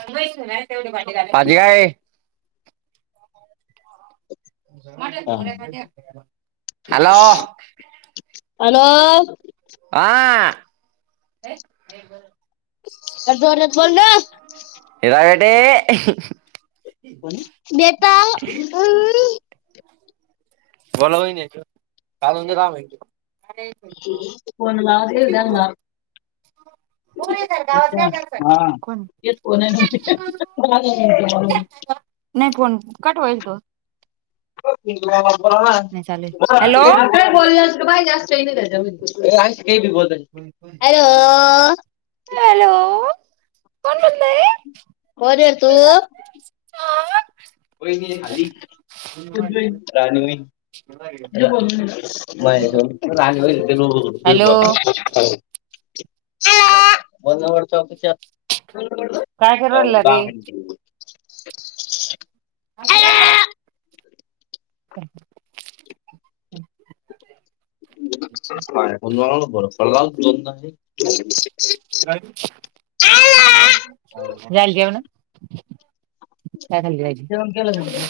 [unintelligible] हा. Hello. Hello. आ. जोरात बोल ग. [unintelligible] देता ऊ उम बोला वहिनी. काय म्हणता काय माहित. फोन लावती का त्यांना? हो करतात. गावात काय करताय? [unintelligible] नाही फोन. कट होईल तो. ना [unintelligible] तू बोलला पाहिजे अस काही नाही. त्याच्यामधी ओ आण की मी बी बोलण. [unintelligible] हॅलो. हॅलो. कोण बोलतय? कोण ये तू? कोई नाही खाली. राणी मी. हॅलो [unintelligible] बनावट चौक काय करू हो. राहिला दहा रे मिनिट. फिरायलो. [inaudible] [unintelligible] झाली जेवणं? काय खाल्ली भाजी? जेवण केलं का तुझं?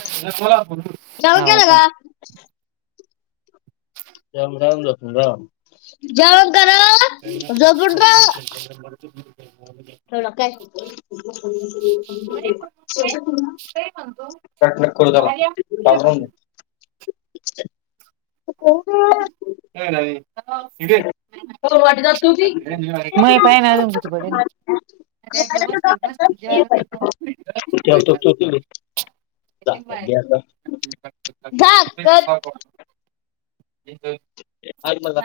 जेवण हव केलं का. [unintelligible] राम राम राम जप करा. जप करा. झोपून [unintelligible] जेवला काय? जेवलो. तुम्ही? काय काय कोल्हा भाऊ राम राम म्हणते. [unintelligible] नाही वाटी जात होती. नाही. माय पाहून राहिली कुणी कडे. जेवायला बसला की ठेवतो बसल. तू तिकडे. जा, जा, घे आता. झाकत [unintelligible] ह ममः! ! आतबघाया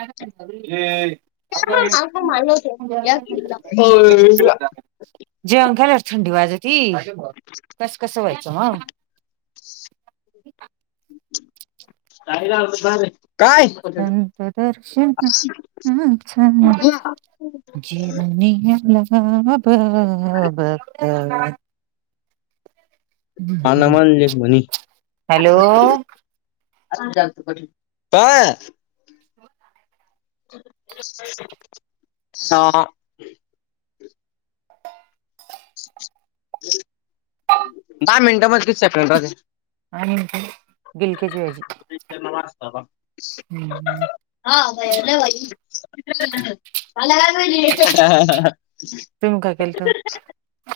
भात आत माणुस हाय! या की? हो य! जेवण करा थंडी वाजती कस कसं व्हायचं मग! ! काय रावत बरे काय? अंत दर्शन ना? चा छंद! घेऊनिया आले. हा! ब! ब! !. ह नमानज म्हणी! हॅलो [unintelligible] [inaudible] लत काय. सांह. ! ! दहा मिनट मध्ये किती? सेप्रेंट राहते. [inaudible] [unintelligible] आणि बिलक्याची भाजी हा ह. हा! भईला भई. मला काय पाहिजे. तुम्ही काय केलत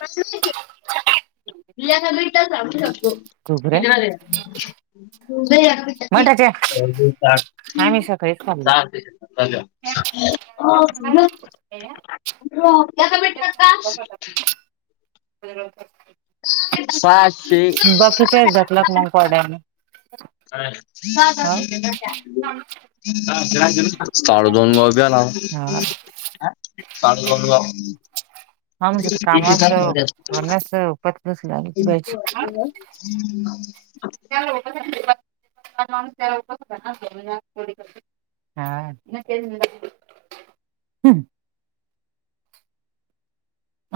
तुझ्यासाठी मि थांबूसांगू शकतो. घुगऱ्या दहा मिनिटात मठाच्या निघ! आम्ही सकाळीच खाल्लो चाल! हो! येका मिट का? बरोबर! ! [inaudible] [unintelligible] पाय. बाकी तेच दधकलाख मकवाड्याने! अ हा! ! साडे दोन गाव बी आला हा साडे दोन गाव. हम. ! ! हा म्हज कामा अस वना पतसलंतीयची. त्या लकच माणस त्या लकचडी. हा हम्! !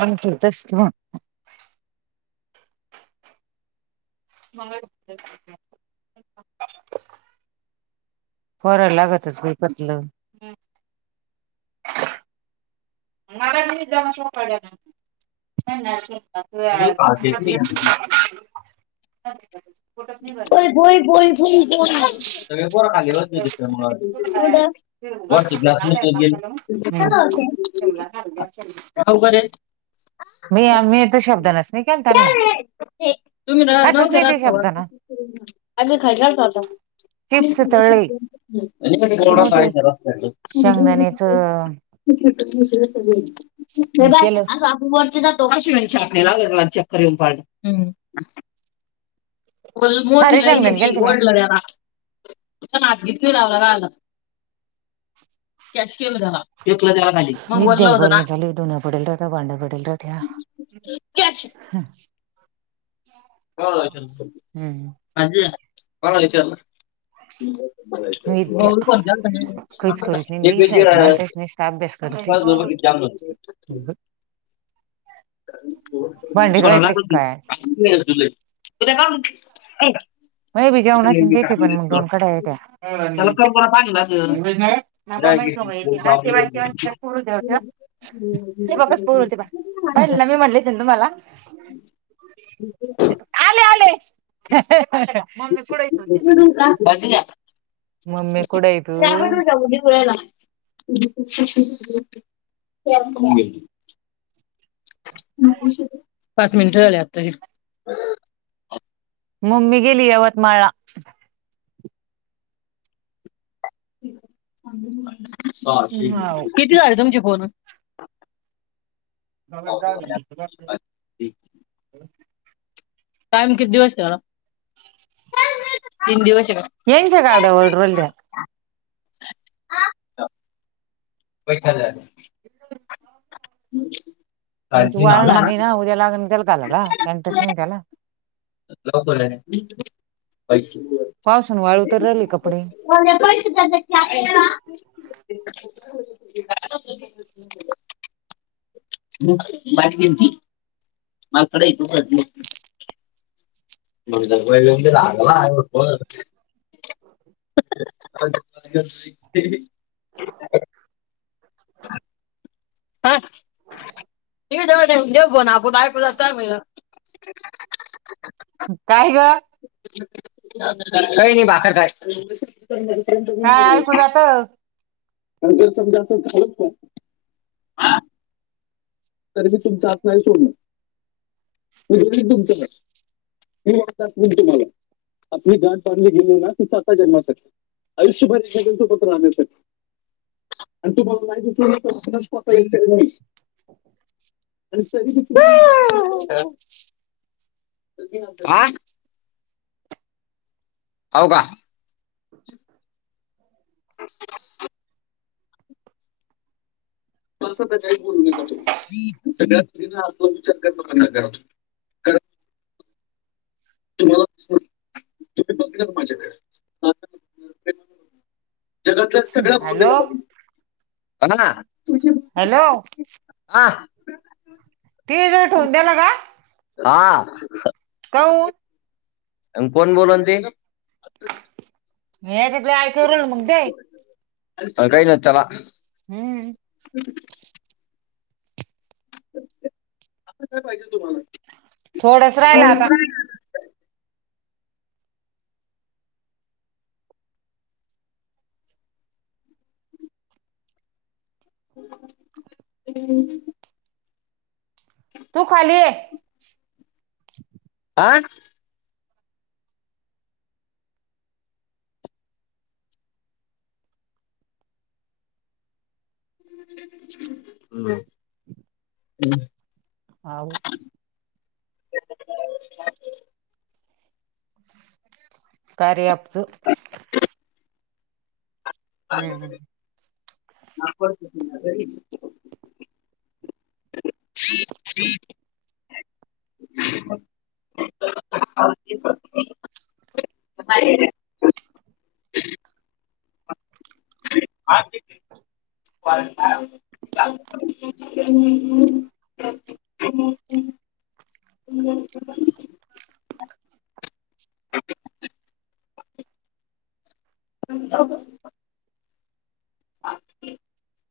आमच ही तसच मग! मग! ! फरळ लागतच बकतलं! मला त जाम पड! बोय ! हम! ! हो भई भई भई सगळे पोर खाली बसले होते. त्याच्या मुळे आलो इकडे कुठ. ब [unintelligible] [inaudible] [unintelligible] तेवढ घाल असे! मी मी तर शब्द नच नाही का त्यांना! तुम्ही नव्हते रातोर! ह ना? अ मी खरलाचता तळले आणि किती वडा मोठे तयला! शेंगदाण्याच [inaudible] [unintelligible] [unintelligible] र हे केलं जातो कशीण आपला, व चक्कर येऊन पाड! फल् मोट खारे शेंगदाणे केलं लाईलेली तुम्ही ओडलरा! तु हात घेतली लावला रा! आला त्याच केम झाला. वलं त्याला नाही धुन पडेल राहत्या भांड्या पडेल राहत्या. कॅच हा कोणाला विचारलस विद्या काहीच करीत नाही बाई शाळेतून तेच नुसता अभ्यास करत तू [inaudible] [inaudible] नाही. भांडी सोडवला धुवायली तू काय [inaudible] व्हय बाई जेवणाची आणि त्याची दोन कढया आहे त्या त्याला कम करा पाणी लागेल [inaudible] पहिले ना मी म्हटले ना तुम्हाला हम्म आले आले मम्मी कुठ मम्मी कुठे आहे तू [inaudible] [inaudible] पाच मिनिट झाले आत्ताशी मम्मी गेली यवतमाळला हाव किती झाले तुमचे बोलून [inaudible] टाईम किती वाजता तीन दिवस आहे का [unintelligible] [inaudible] काय दिन आला एंटरेस्ट नाहीये त्याला [unintelligible] पावसान वाळू तर रहिले कपडे [inaudible] [unintelligible] [inaudible] [inaudible] [unintelligible] [unintelligible] [unintelligible] [inaudible] काय ग काय नाही भाकर खाय. काय ऐकू जात [unintelligible] तर मी तुमचा हात नाही सोडणार म्हणजे मी तुमचं मी वाट दाखवीन तुम्हाला आपली गाठ बांधली गेली ना ती साता जन्मासाठी आयुष्यभर एकमेकांच्या सोबत राहण्यासाठी आणि तुम्हाला माहितीच नाही. [unintelligible] हो का [inaudible] कोणासोबत काही बोलली नाही तू सगळ्यात अस विचार करत बस घरात [inaudible] जगातल्या सगळ्या [unintelligible] हॅलो बोलाव, बनाना तुझ हॅलो हा ते ग ठेवून द्याला का? हा काय काऊन? अन कोण बोलान ते? [unintelligible] सगळे जण चला हम्म काय पाहिजे तुम्हाला? थोडच राहिलं आता [unintelligible] तू खाली ये. आ हम [inaudible] [unintelligible] [unintelligible] कार्य अँप च [inaudible] हम्म हम्म [inaudible] [unintelligible] [inaudible] [inaudible] [inaudible] [inaudible] [inaudible] [inaudible] [inaudible] [inaudible]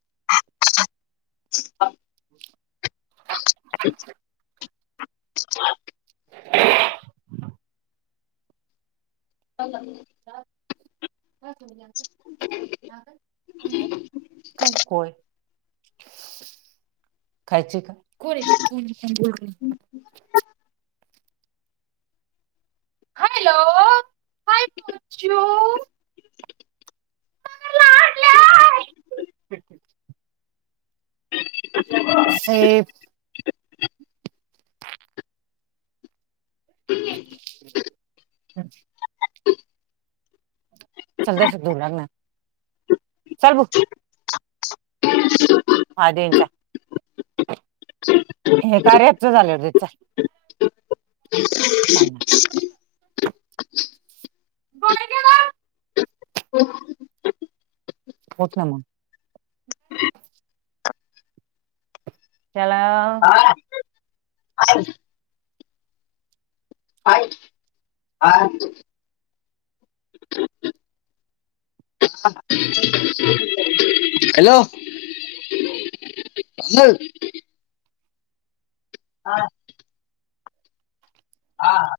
[inaudible] [inaudible] [inaudible] [inaudible] काही कोय खायची का? [unintelligible] [unintelligible] हॅलो काय पोचू ठीक [unintelligible] [unintelligible] [inaudible] चलत जरसक धुवू लाग ना चल बु आ देेचा [inaudible] हे कार्य ॲपच [unintelligible] [unintelligible] होत ना मग. याला. हा [unintelligible] ह [unintelligible] ह हॅलो. हा. हा हा.